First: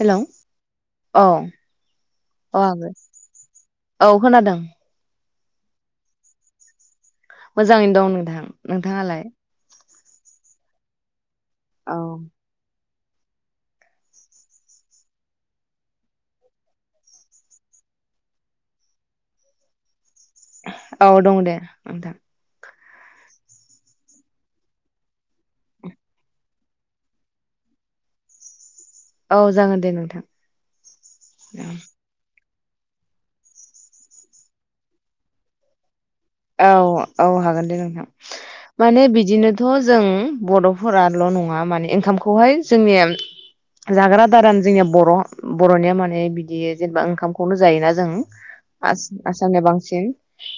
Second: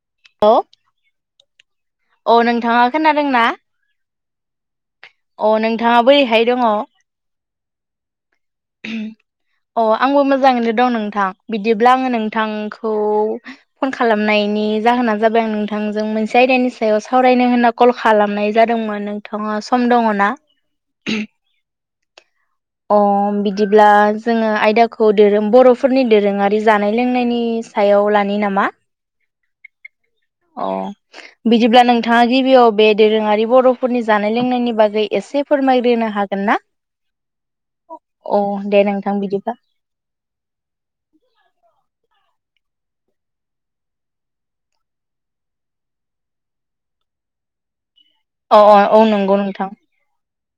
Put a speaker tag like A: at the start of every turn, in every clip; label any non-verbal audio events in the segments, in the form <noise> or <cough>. A: Hello
B: औ
A: औ
B: औ नोंथाङा खोनादों ना?
A: औ खोनादों।
B: अ नोंथाङा बोरैहाय दङ?
A: मोजाङैनो दं नोंथां नोंथाङालाय?
B: अ आंबो मोजाङैनो दं नोंथां बिदिब्ला
A: औ
B: आङो नोंथां खौ फन खालामनायनि जाहोना जाबाय आं नोंथांजों मोनसे आयदानि सायाव सावरायनो होनना कल खालामनाय जादोंमोन नोंथाङासो खम दङ ना?
A: औ दं दे नोंथां
B: अ बिदिब्ला जोङो आयदाखौ दोरों बर'फोरनि दोरोङारि जानाय लोंनायनि सायाव लानि नामा?
A: औ जागोन दे नोंथां।
B: अ बिदिब्ला नोंथाङा गिबियाव बे दोरोङारि बर'फोरनि जानाय लोंनायनि बागै एसे फोरमायग्रोनो हागोन ना
A: औ औ हागोन दे नोंथां
B: अ दे
A: माने
B: नोंथां बिदिब्ला
A: बिदिनोथ' जों बर'फोराल' नङा माने ओंखामखौ खौहाय जोंनिया जाग्रा दारान जोंनिया बर' बर'निया माने बिदि जेनेबा ओंखामखौनो जायोना। जों
B: अ अ
A: आं
B: औ नंगौ
A: आसामनि
B: नोंथां
A: बांसिन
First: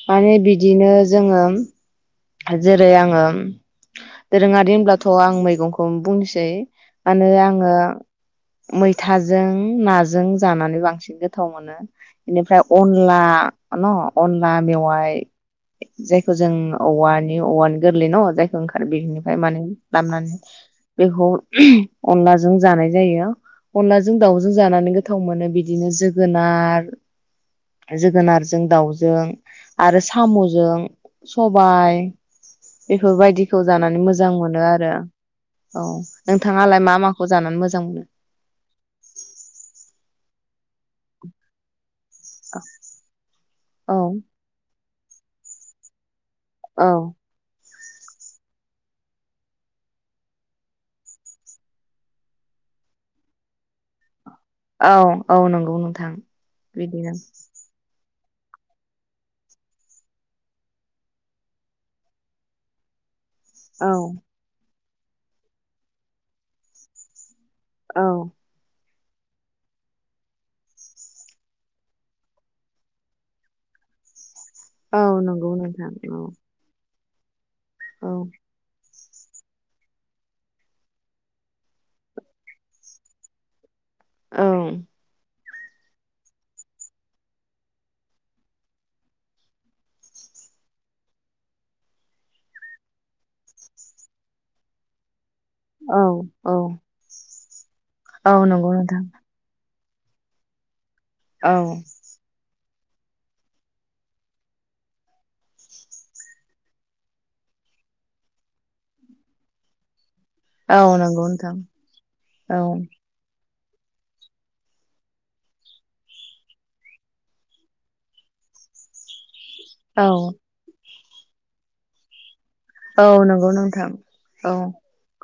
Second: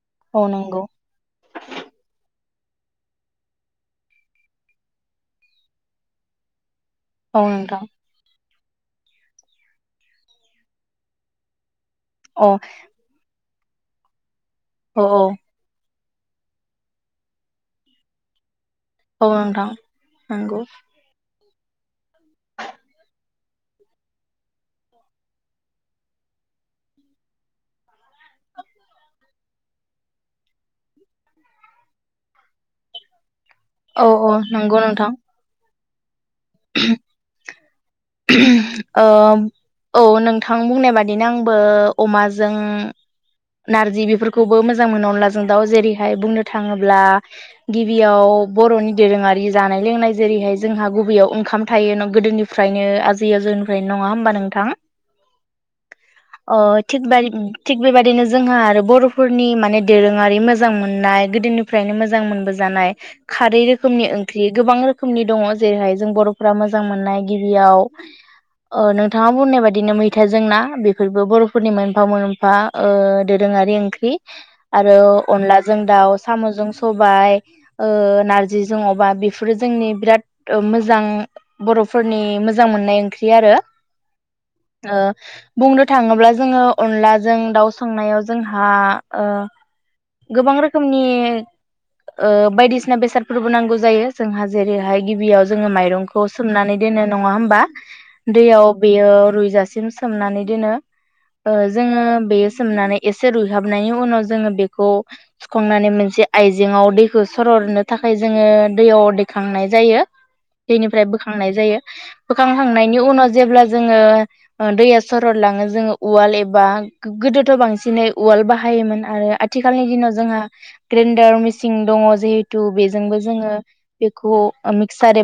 A: माने
B: औ
A: बि
B: नंगौ
A: बिदिनो जोङो। जेरै आङो दोरोङारि होनब्लाथ' आं मैगंखौ बुंनोसै मानो
B: औ
A: आङो
B: नोंथां
A: मैथाजों नाजों जानानै बांसिन गोथाव मोनो।
B: औ
A: बेनिफ्राय अनला न अन ला
B: औ
A: मेवाय जायखौ जों औवानि औवानि गोरलै न' जाय ओंखार
B: औ
A: बिनिफ्राय माने
B: नोंथां
A: लाबोनानै
B: नंगौ
A: बेखौ अनलाजों जानाय जायो अनलाजों दाउजों जानानै गोथाव मोनो बिदिनो जोगोनार जोगोनारजों दाउजों आरो साम'जों सबाय बेफोर बायदि खौ जानानै
B: औ
A: मोजां
B: औ
A: मोनो
B: नंगौ
A: आरो।
B: नोंथां
A: औ नोंथाङालाय मा माखौ जानानै मोजां जां मो
B: ओ औ नोंथां बुंनाय बादिनो आंबो अमाजों
A: औ
B: नारजि बेफोरखौबो मोजां जां मोनो अनलाजों दाव जेरैहाय बुंनो
A: औ
B: थाङोब्ला गिबियाव बर'नि दोरोङारि जानाय लोंनाय जेरैहाय जोंहा गुबैयाव ओंखाम थायो न गोदोनिफ्रा फ्रायनो आजै आजौनिफ्रायनो नङा होमबा नों थां
A: औ औ नंगौ नोंथां
B: ओ थिग
A: बिदिनो
B: बायदि बेबादिनो जोंहा आरो बर'फोरनि माने दोरोङारि मोजां मोननाय गोदोनिफ्रायनो मोजां मोनबोजानाय खारै
A: औ
B: रोखोमनि ओंख्रि गोबां रो खोमनि दङ। जेरैहाय जों बर'फ्रा मोजां मोननाय गिबियाव
A: औ
B: ओ नों थाङा बुंनाय बाददिनो मैथाजों ना। बेफोरबो बर'फोरनि मोनफा मोनफा ओ दोरोङारि ओंख्रि। आरो
A: औ नंगौ
B: अनलाजों
A: नोंथां
B: दाउ
A: औ
B: साम'जों सबाइ
A: औ
B: ओ नारजिजों अमा बेफोरो जोंनि बिराद मोजां बर' फोरनि मोजां मोननाय ओंख्रि आरो।
A: औ
B: ओ बुंनो थाङोब्ला जोङो अनलाजों दाउ संनायाव जोंहा ओ गोबां रोखोमनि ओ बायदिसिना बेसादफोरबो नांगौ जायो। जोंहा जेरैहाय गिबियाव जोङो
A: औ
B: माइरंखौ
A: औ
B: सोमनानै दोनो नङा होमबा?
A: औ
B: दैयाव
A: नंगौ नोंथां
B: बेयो रुइजा सिम सोमनानै दोनो। ओ
A: औ
B: जोङो बे सोमनानै एसे रुइहाबनायनि उनाव जोङो बेखौ सुखांनानै मोनसे आइजेंआव दैखौ सररनो थाखाय जोङो दैयाव दैखांनाय जायो।
A: औ
B: दैनिफ्राय
A: नंगौ
B: बोखांनाय
A: नोंथां
B: जायो। बोखां
A: औ
B: खांनायनि उनाव जेब्ला जों जोङो दैया सरद लाङो जोङो उवाल एबा गोदोथ' बांसिनै उवाल बाहायोमोन आरो आ थिखालनि
A: औ
B: दिनाव जोंहा ग्रेन्डार मिसिन दङ जिहे थु
A: औ
B: बेजोंबो
A: नंगौ नोंथां
B: जोङो
A: औ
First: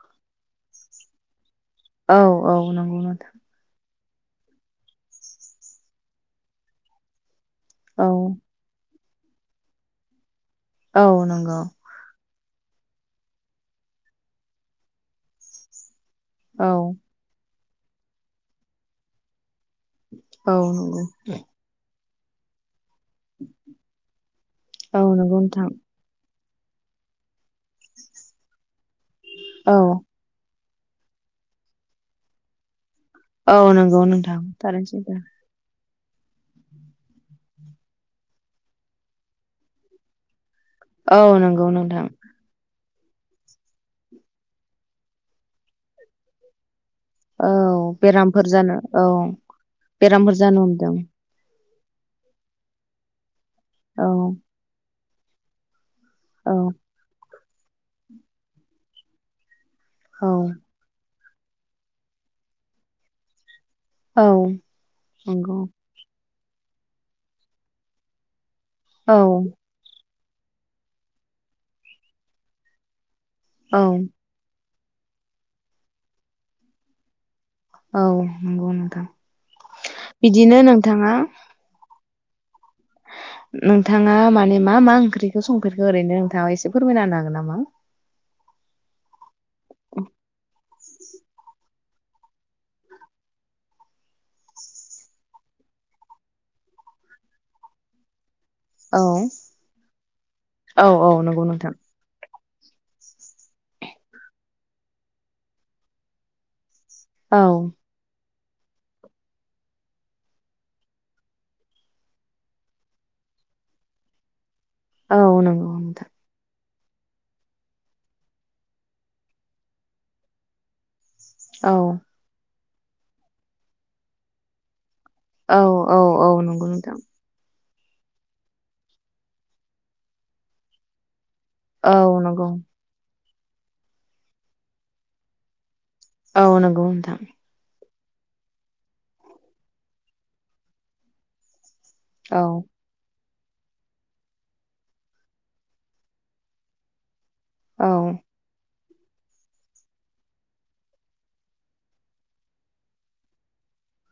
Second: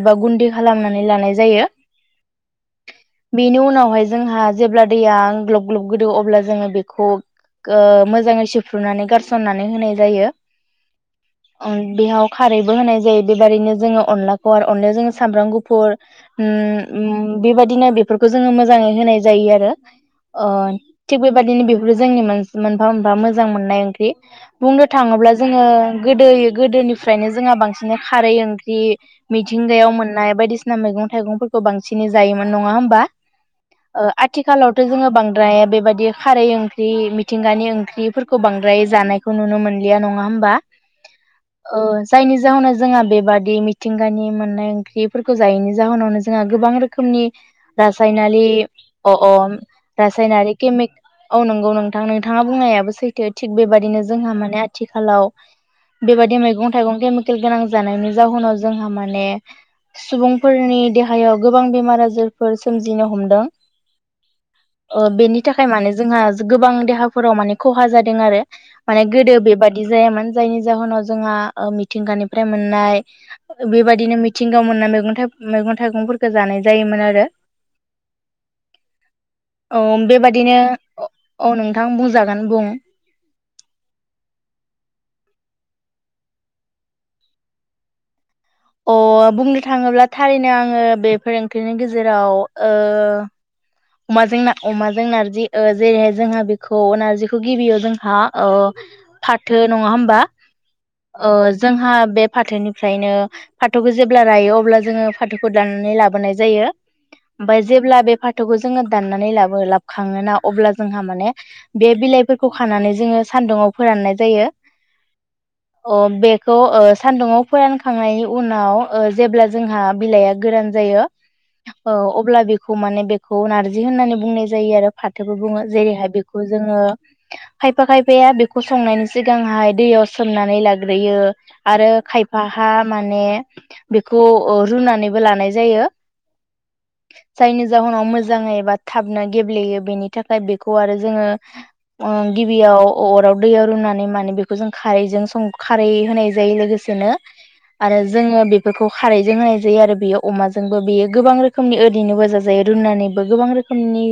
B: बा गुन्दि खालामनानै लानाय जायो
A: औ औ उम
B: बेनि उनावहाय जोंहा जेब्ला दैया ग्लब ग्लब गोदो अब्ला जोङो बेखौ ओ
A: औ
B: मोजाङै सेफ्रुनानै गार फुननानै होनाय जायो
A: औ नंगौ
B: बेयाव खारैबो होनाय जायो बेबादिनो जोङो अनलाखौ आरो अनलायाव जोङो सामब्राम गुफुर ओम
A: औ
B: उम बेबायदिनो बेफोरखौ जोङो मोजाङै होनाय जायो आरो अ
A: औ नंगौ
B: थिग बेबायादिनो बेफोर जोंनि <unintelligible> मोजां मोननाय ओंख्रि बुंनो
A: औ
B: थाङोब्ला
A: नंगौ
B: जोङो
A: नोंथां
B: गोदो गोदोनिफ्रायनो जोंहा बांसिन खारै ओंख्रि
A: औ
B: मिथिंगायाव मोननाय बायदिसिना मैगं थाइगंफोरखौ बांसिनै जायोमोन नङा होमबा
A: औ नंगौ
B: ओ
A: नोंथां
B: आथिखालावथ'
A: थारैनो
B: जोङो
A: सैथो
B: बांद्राया बेबाय बे खारै ओंख्रि मिथिंगानि ओंख्रिफोरखौ बांद्राय जानायखौ नुनो मोनलिया नङा होमबा
A: औ नंगौ
B: औ
A: नोंथां
B: जायनि जाहोनाव जोंहा बेबादि मिथिंगानि मोननाय ओंख्रिफोर जायैनि जाहोनावनो जोंहा गोबां रोखोम रोखोमनि
A: औ
B: रासायनारि
A: बेरामफोर जानो औ
B: अ अ
A: बेरामफोर
B: रासायनारि
A: जानो हमदों
B: केमिकल औ नंगौ नोंथाङा बुंनायाबो सैथो बेबायाददिनो
A: औ
B: जोंहा माने आथि खालाव बेबायदि
A: औ
B: मैगं थाइगं केमि जानायनि जाहोनाव जोंहा माने
A: औ
B: सुबुंफोरनि देहा हायाव गोबां बेमार आजारफोर सोमजिनो हमदों
A: औ
B: ओ बेनि
A: नंगौ
B: थाखाय माने जोंहा गोबां देहाफोराव माने खहा जादों आरो माने
A: औ
B: गोदो बेबायादि जायामोन जायनि जाहोनाव जोंहा मिथिंगानिफ्राय मोननाय।
A: औ
B: बेबायदिनो मिथिं मोननाय मैगं मैगं थाइगंफोरखौ जानाय जायोमोन आरो
A: औ नंगौ नोंथां
B: औ बेबादिनो
A: बिदिनो नोंथाङा
B: औ नोंथां <unintelligible>
A: नोंथाङा माने मा मा ओंख्रिखौ संफेरखो ओरैनो नोंथाङा एसे फोरमायना होन हागोन नामा?
B: अ बुंनि थाङोब्ला थारैनो आङो बे फोरोंगिरिनि गे जेराव ओ अमाजों ना अमाजों नारजि ओ जेरैहाय जोंहा बेखौ नारजिखौ गिबियाव जोंहा ओ
A: औ
B: फाथो नङा होमबा
A: औ औ
B: ओ
A: नंगौ नोंथां
B: जोंहा बे फाथोनिफ्रायनो फाथोखौ जेब्ला रायो अब्ला जोङो फाथोखौ दाननानै लाबोनाय जायो।
A: औ
B: ओमफ्राय जेब्ला बे फा थौखौ जोङो दाननानै लाबो लाबखाङोना अब्ला जोंहा माने बे बिलाइफोरखौ खानानै जोङो सानदुुंङाव फोराननाय जायो।
A: औ नंगौ
B: अ
A: नोंथां
B: बेखौ ओ सानदुंङाव फोरानखांनायनि उनाव ओ जेब्ला जोंहा बिलाइआ गोरान जायो।
A: औ
B: ओ अब्ला बे खौ माने बे खौ नारजि होननानै बुंनाय जायो आरो। फाथोबो
A: औ
B: बुङो
A: औ
B: जेरैहाय
A: औ
B: बेखौ
A: नंगौ
B: जोङो
A: नोंथां
B: खायफा खायफाया बेखौ संनायनि सिगांहाय दैयाव सोमनानै लाग्रोयो। आरो
A: औ नंगौ
B: खायफाहा माने बेखौ अ रुनानैबो लानाय जायो।
A: औ नंगौ नोंथां?
B: नाव मोजां एबा थाबनो गेब्लेयो बेनि थाखाय बेखौ आरो जोङो। आ
A: औ
B: गिबियाव अराव दैयाव रुनानै माने बेखौ जों खारैजों सं खारै होनाय जायो। लोगोसेनो
A: औ
B: आरो जोङो बे फोरखौ खारैजों होनाय जायो आरो बेयो अमाजोंबो बेयो गोबां रोखोमनि ओरैनोबो जाजायो। दोननानैबो गोबां रोखोमनि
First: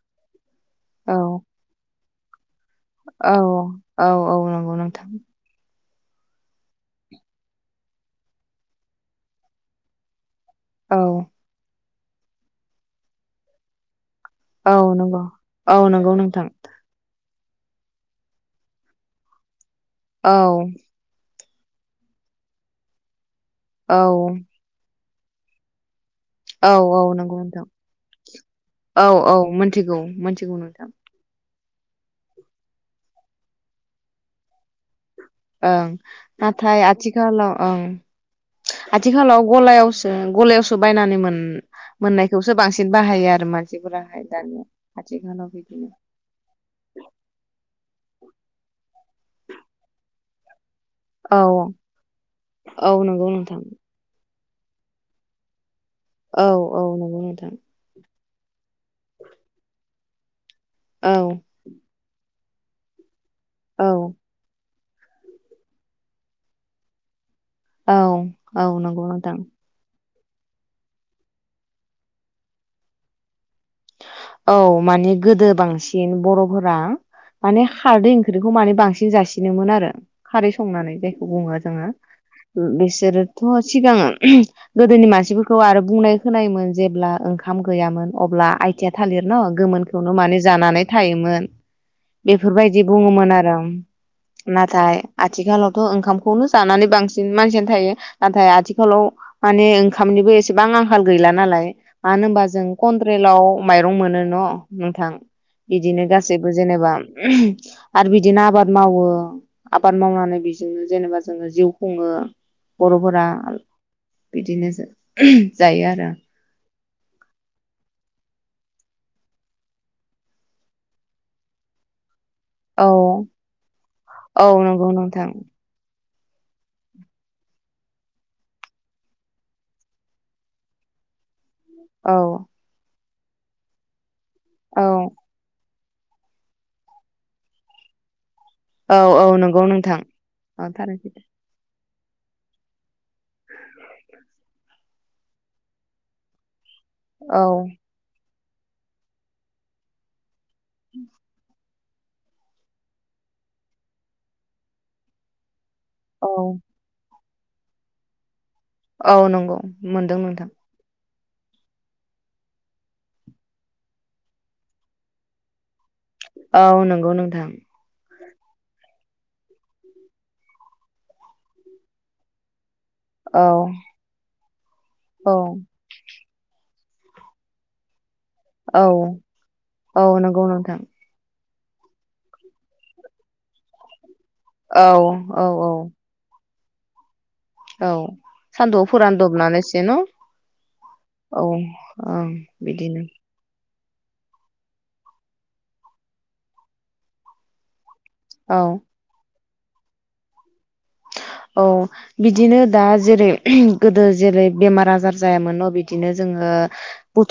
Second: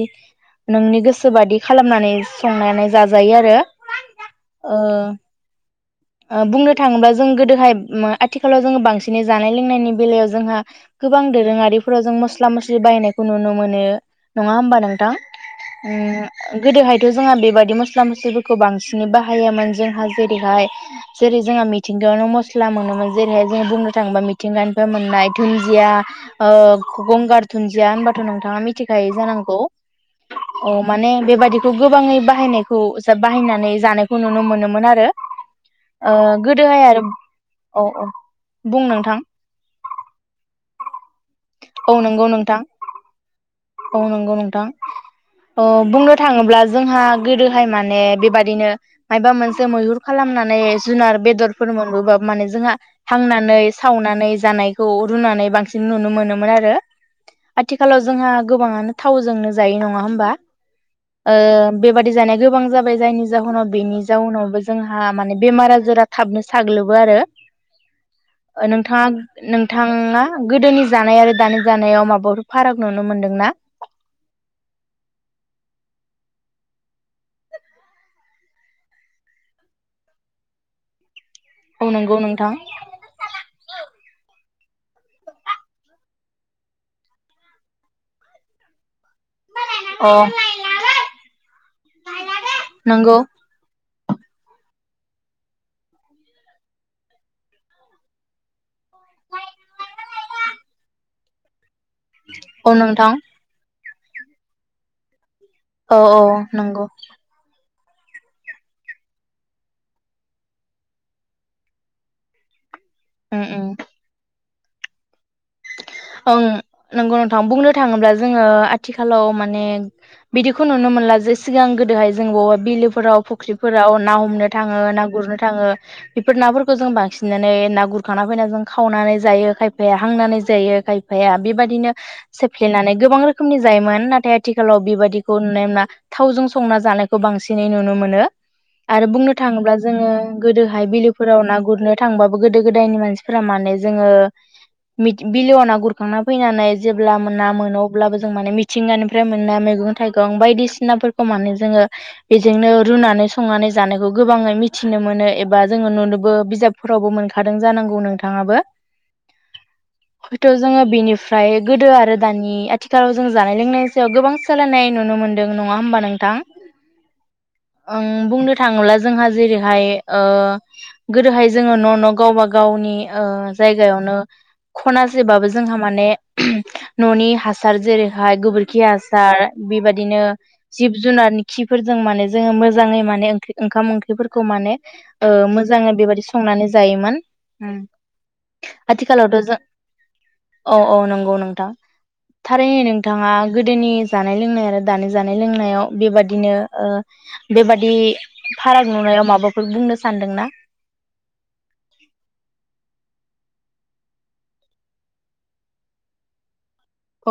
B: नोंनि
A: औ
B: गोसो बादि खालामनानै संनानै जाजायो आरो
A: औ औ नंगौ
B: ओ
A: नोंथां
B: ओ बुंनो थाङोब्ला जों गोदोहाय उम आथिखालाव जोङो बांसिनै जानाय लोंनायनि बेलायाव। जोंहा
A: औ
B: गोबां दोरोङारि फोराव जों मस्ला मस्लि बायनाय खौ नुनो मोनो। नङा
A: औ
B: होमबा नोंथां
A: नंगौ औ नंगौ नोंथां
B: उम गोदोहायथ जोंहा बेबायादि मस्ला मस्लिफोरखौ बांसिनै बाहायोमोन। जों हा
A: औ
B: जेरैहाय जेरै जोंहा मिथिंगायावनो मस्ला मोनोमोन। जेरैहाय जों बुंनो
A: औ
B: थाङोबा मिथिंगानिफ्राय मोननाय दुनजिया
A: औ औ
B: ओ
A: नंगौ
B: गंगार
A: नोंथां
B: दुनजिया होनबा नोंथाङा
A: औ
B: मिथिखायो
A: औ
B: जानांगौ
A: मोनथिगौ मोनथिगौ
B: औ
A: नोंथां
B: माने बे बा बायदिखौ गोबाङै बाहायनायखौ बाहायनानै जानायखौ नुनो मोनोमोन आरो।
A: ओं
B: ओ
A: नाथाय
B: गोदोहाय आरो
A: आथिखालाव ओं
B: औ औ बुं नोंथां
A: आथिखालाव गलायावसो गलायावसो बायनानै मोन
B: औ नंगौ
A: मोननायखौसो
B: नोंथां
A: बांसिन बाहायो आरो
B: औ
A: मानसिफोराहाय
B: नोंगौ
A: दानिया
B: नोंथां।
A: आथिखालाव
B: औ
A: बिदिनो
B: बुंनो थाङोब्ला जोंहा गोदोहाय माने बेबायदिनो माबा मोनसे मैहुर खालामनानै जुनार
A: औ
B: बेदरफोर मोनबोबा माने जोंहा
A: औ नंगौ
B: हांनानै
A: नोंथां
B: सावनानै जानायखौ रुनानै बांसि न नुनो
A: औ
B: मोनोमोन आरो।
A: औ नंगौ नोंथां
B: थ जोंहा गोबाङानो थावजोंनो जायो नङा होमबा?
A: औ
B: ओ बेबादि जानाय गोबां जाबाय जायनि जाहोनाव
A: औ
B: बेनि जाउनाव बो जोंहा माने बेमार आजारा थाबनो साग्लोबो आरो।
A: औ
B: ओ
A: औ
B: नोंथाङा
A: नंगौ नोंथां
B: नोंथांना गोदोनि जानाय आरो दानि जानायाव माबा फाराग नुनो मोन्दों ना?
A: औ माने गोदो बांसिन बर'फोरा माने खारदै ओंख्रिखौ माने बांसिन जासिनोमोन आरो खारै संनानै जाय खौ बुङो जोङो
B: औ नंगौ नोंथां
A: बिसोरोथ सिगां गोदोनि मानसिफोरखौ आरो बुंनाय खोनायोमोन जेब्ला ओंखाम गैयामोन अब्ला आयथिया थालिर न
B: अ
A: गोमोनखौनो माने जानानै थायोमोन। बेफोरबायदि
B: नंगौ
A: बुङोमोन आरो। नाथाय आथिखालावथ ओंखामखौनो जानानै बांसिन मानसियानो थायो। नाथाय आथिखालाव माने ओंखामनिबो एसेबां आंखाल गैला नालाय। मानो होनबा जों
B: औ नोंथां
A: कन्ट्रेलाव माइरं मोनो न नोंथां।
B: औ
A: बिदिनो
B: औ
A: गासैबो
B: नंगौ
A: जेनेबा आरो बिदिनो आबाद मावो आबाद मावनानै बेजोंनो जेनेबा जोङो जिउ खुङो। बर'फोरा
B: उम उम
A: बिदिनोसो जायो आरो।
B: ओं नंगौ नोंथां बुंनो थाङोब्ला जोङो आथिखालाव माने बिदिखौ नुनो मोनला जे सिगां गोदोहाय जों बवाव
A: औ
B: बिलोफोराव फुख्रिफोराव ना
A: औ
B: हमनो थाङो
A: नंगौ
B: ना
A: नोंथां
B: गुरनो थाङो बेफोर नाफोरखौ जों बांसिननानै ना गुरखांना फैना जों खावनानै जायो खायफाया हांनानै जायो। खायफाया बेबायदि बिदिनो
A: औ
B: सेफ्लेनानै गोबां रोखोमनि जायोमोन। नाथाय आथिखालाव
A: औ
B: बेबायदिखौ नुनाय मोना थावजों संना जानायखौ बांसिनै नुनो मोनो।
A: औ
B: आरो
A: औ
B: बुंनो
A: नंगौ
B: थाङोब्ला
A: नोंथां
B: जोङो
A: औ
B: गोदोहाय
A: थारैनो सैथो।
B: बिलोफोराव ना गुरनो थांबाबो गोदो गोदायनि मानसि फोरा माने जोङो मि बिलोआव ना गुरखांना फैनानै जेब्ला
A: औ
B: ना मोनो अब्लाबो माने मिथिंगानिफ्राय मोननाय मैगं थाइगं बायदिसिनाफोरखौ माने जोङो बेजोंनो रुनानै संनानै जानायखौ गोबाङै मिथिनो मोनो एबा जोङो
A: औ
B: नुनोबो बिजाबफोरावबो मोन खादों जानांगौ नोंथाङाबो
A: औ नंगौ मोनदों नोंथां
B: हयथ जोङो बेनि ओमफ्राय गोदो आरो दानि आथिखालाव जों जानाय लोंनायनि सायाव गोबां सोलायनाय नुनो मोनदों नङा होमबा
A: औ नंगौ नोंथां।
B: उम बुंनो थाङोब्ला जोंहा जेरैहाय ओ गोदोहाय जोङो न न गावबा गावनि ओ
A: औ
B: जायगायावनो
A: औ
B: खनासेबाबो जोंहा माने ननि हासार जेरै हाय गोबोरखि
A: औ
B: हासार
A: औ
B: बिबादिनो
A: नंगौ नोंथां
B: जिब जुनारनि जिफोरजों माने जो मोजाङै माने ओ ओंखाम ओंख्रिफोर खौ माने
A: औ
B: ओ
A: औ औ
B: मोजाङै बेबायदि संनानै जायोमोन। उम
A: औ सान्दुआव
B: आथिखालावथ' जों
A: फोरानदबनानै
B: औ औ नंगौ नोंथां
A: ओं
B: थारै
A: बिदिनो
B: नोंथाङा गोदोनि जानाय लोंनाय आरो दानि जानाय लोंनायाव बेबादिनो ओ बेबादि
A: औ
B: फाराग नुनायाव माबाफो बो बुंनो सानदों ना
A: औ बिदिनो दा जेरै गोदो जेरै बेमार आजार जायामोन न' बिदिनो जोङो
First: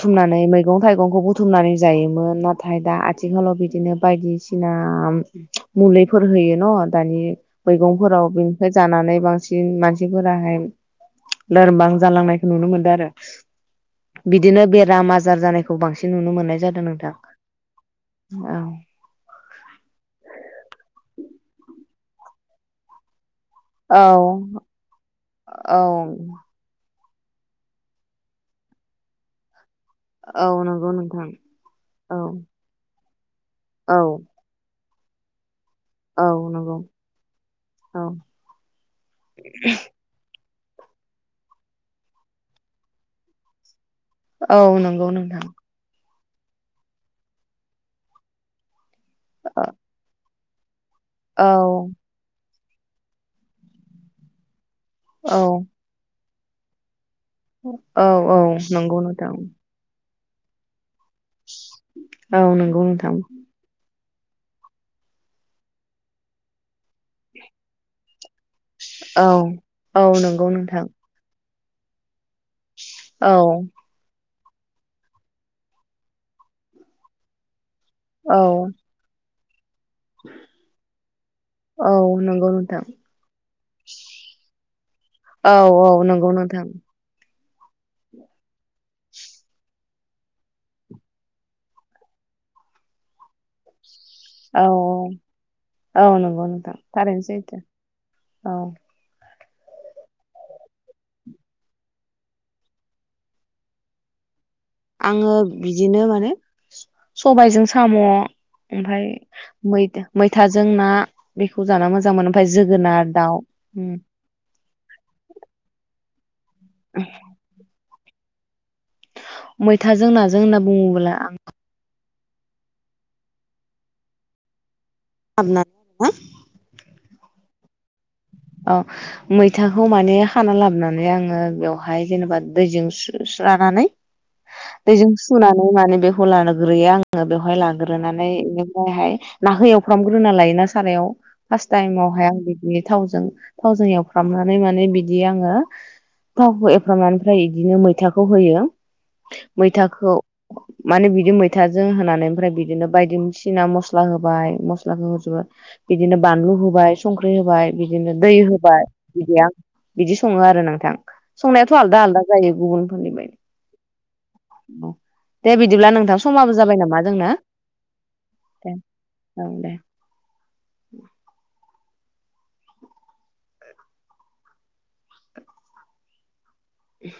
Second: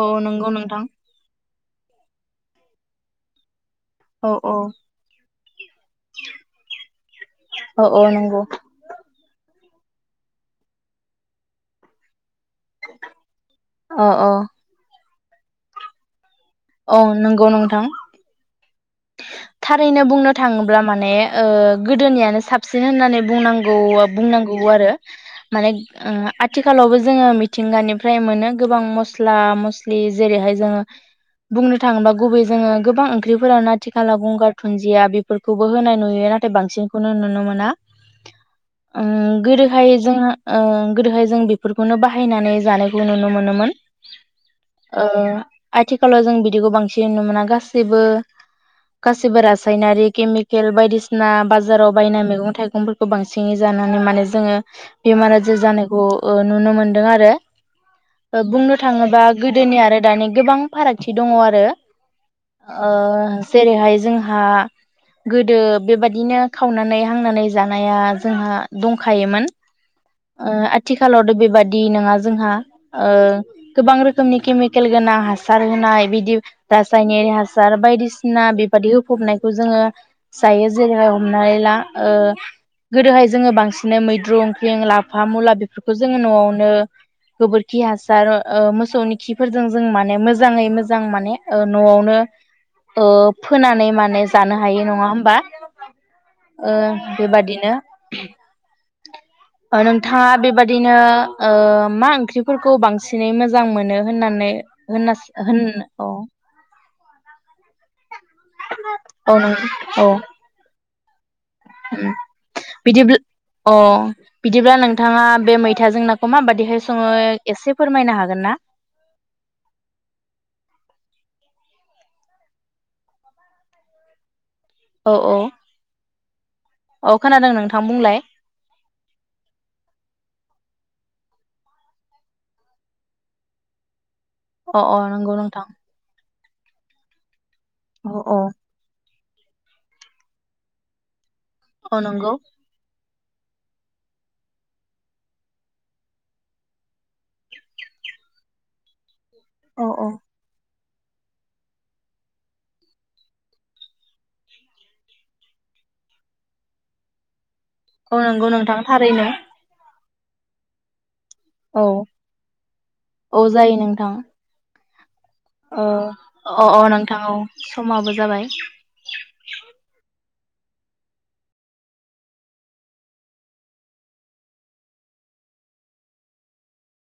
B: औ नंगौ
A: मैगं
B: नोंथां।
A: थाइगंखौ बुथुमनानै जायोमोन ना ओमफाय दा आथिखालाव बि बिदिनो
B: औ औ
A: बायदिसिना मुलिफोर होयो न' दानि
B: औ औ
A: मैगंफोराव बि
B: नंगौ
A: जानानै बांसिन मानसिफोराहाय लोरबां जालांनाय नुनो मोनदों आरो
B: औ औ
A: बिदिनो बेराम आजार बाजार जानायखौ बांसिन नुनो मोननाय जादों
B: औ
A: नोंथां
B: नंगौ नोंथां
A: औ।
B: थारैनो बुंनो थाङोब्ला माने ओ गोदोनियानो साबसिन होननानै बुंनांगौ
A: औ
B: बुंनांगौ आरो माने
A: औ
B: ओ आथिखालावबो जोङो मिथिंगानिफ्राय मोनो गोबां मस्ला मस दि
A: औ
B: जेरैहाय जोङो
A: नंगौ नोंथां
B: बुंनो थाङोबा
A: औ
B: गुबै जोङो गोबां ओंख्रिफोरानो आथि
A: औ
B: खाला गंगार दुन जिया बेफोर खौबो होनाय
A: औ
B: नुयो नाथाय
A: नंगौ
B: बांसिनखौनो नुनो मोना
A: औ
B: ओम गोदोहाय जोंङो ओ गोदोहाय जों बेफोरखौनो बाहायनानै जानायखौ नुनो मोनोमोन
A: औ
B: ओ
A: नंगौ नोंथां
B: आथिखालाव जों बिदिखौ बांसिन नुनो मोना गासिबो गासिबो रासायनारि केमि खेल बायदिसि सिना
A: औ
B: बाजाराव बायनाय मैगं थाइगं मैगंफोरखौ बांसिनै जानानै माने जोङो बेमार
A: औ
B: आजार जानायखौ औ नुनो मोन दों आरो
A: औ औ
B: बुंनो
A: नंगौ
B: थाङोबा
A: नोंथां
B: गोदोनि आरो दानि गोबां फाराग खाथि दङ आरो
A: औ नंगौ
B: ओ
A: नोंथां
B: जेरैहाय जोंहा गोदो बेबायदिनो खावनानै हांनानै जानाया जोंहा
A: औ
B: दंखायोमोन
A: औ
B: ओ
A: नंगौ नोंथां
B: आथिखालावथ' बेबा दि नङा जोंहा ओ
A: औ
B: गोबां रो खोमनि केमिकेल गोनां हासार होनाय बिदि रासायनारि हासार बायदि
A: औ
B: सिना बेबादि होफबनाय खौ जोङो जायो जेरैहाय हमनानै ला
A: औ
B: ओ
A: नंगौ नोंथां
B: गोदोहाय जोङो बां सिनो मैद्रु ओंख्रि ला फा
A: औ
B: मुला
A: औ
B: बेफोरखौ जोङो
A: नंगौ नोंथां
B: न'आवनो गोबोरखि हासार ओ मोसौनि खिफोरजों जों माने मोजाङै मोजां माने ओ न'आवनो ओ फोनानै मा ने जानो
A: औ
B: हायो नङा होमबा
A: औ नंगौ
B: ओ
A: नोंथां थारैनो सैथो
B: बेबादिनो
A: औ
B: ओ नोंथाङा बेबदिनो ओ मा ओंख्रिफोरखौ बांसिनै मोजां मोनो होननानै होनना
A: आङो
B: होन
A: बिदिनो
B: औ
A: माने सबाइजों साम' ओमफाय
B: औ
A: मैथा
B: औ
A: मैथाजों ना बेखौ जाना
B: उ
A: मोजां मोनो ओमफ्राय जोगोनार
B: बिदिब्ला
A: दाउ
B: औ
A: उम
B: बिदिब्ला नोंथाङा बे मैथाजों नाखौ माबादिहाय सङो एसे फोरमायनो हागोन ना
A: मैथाजों नाजों होनना बुङोब्ला आं <unintelligible>
B: अ खोनादों नोंथां बुंलाय
A: औ मैथाखौ माने खाना लाबोनानै आङो बेवहाय जेनेबा दैजों सुस्रानानै
B: अ अ
A: दैजों
B: नंगौ नोंथां
A: सुनानै माने बेखौ लानो ग्रोयो आङो बे खौहाय
B: औ
A: लांग्रोनानै
B: औ
A: बेनिफ्रायहाय नाखौ एवफ्रामग्रोना लायोना सारायाव फार्स्ट
B: औ
A: टाइमावहाय
B: नंगौ
A: आं बिदि थावजों थावजों एवफ्रामनानै माने बिदि आङो थावखौ एवफ्रामनानैहाय बिदिनो मैथाखौ होयो
B: औ औ
A: मैथाखौ माने बिदि मैथाजों होनानै ओमफ्राय बिदिनो बायदिसिना मस्ला होबाय मस्लाखौ होजोबबाय बिदिनो बानलु होबाय संख्रि होबाय बिदिनो
B: औ
A: दै
B: नंगौ नोंथां
A: होबाय
B: थारैनो
A: बिदि आं बिदि सङो आरो नोंथां संनायाथ'
B: औ
A: आलदा आलदा जायो गुबुनफोरनि बायदि
B: औ जायो नोंथां
A: <unintelligible> दे
B: औ
A: बिदिब्ला नोंथां समाबो
B: अ
A: जाबाय
B: अ
A: नामा
B: नोंथां
A: जोंनो
B: औ समाबो जाबाय
A: दे ओं दे उम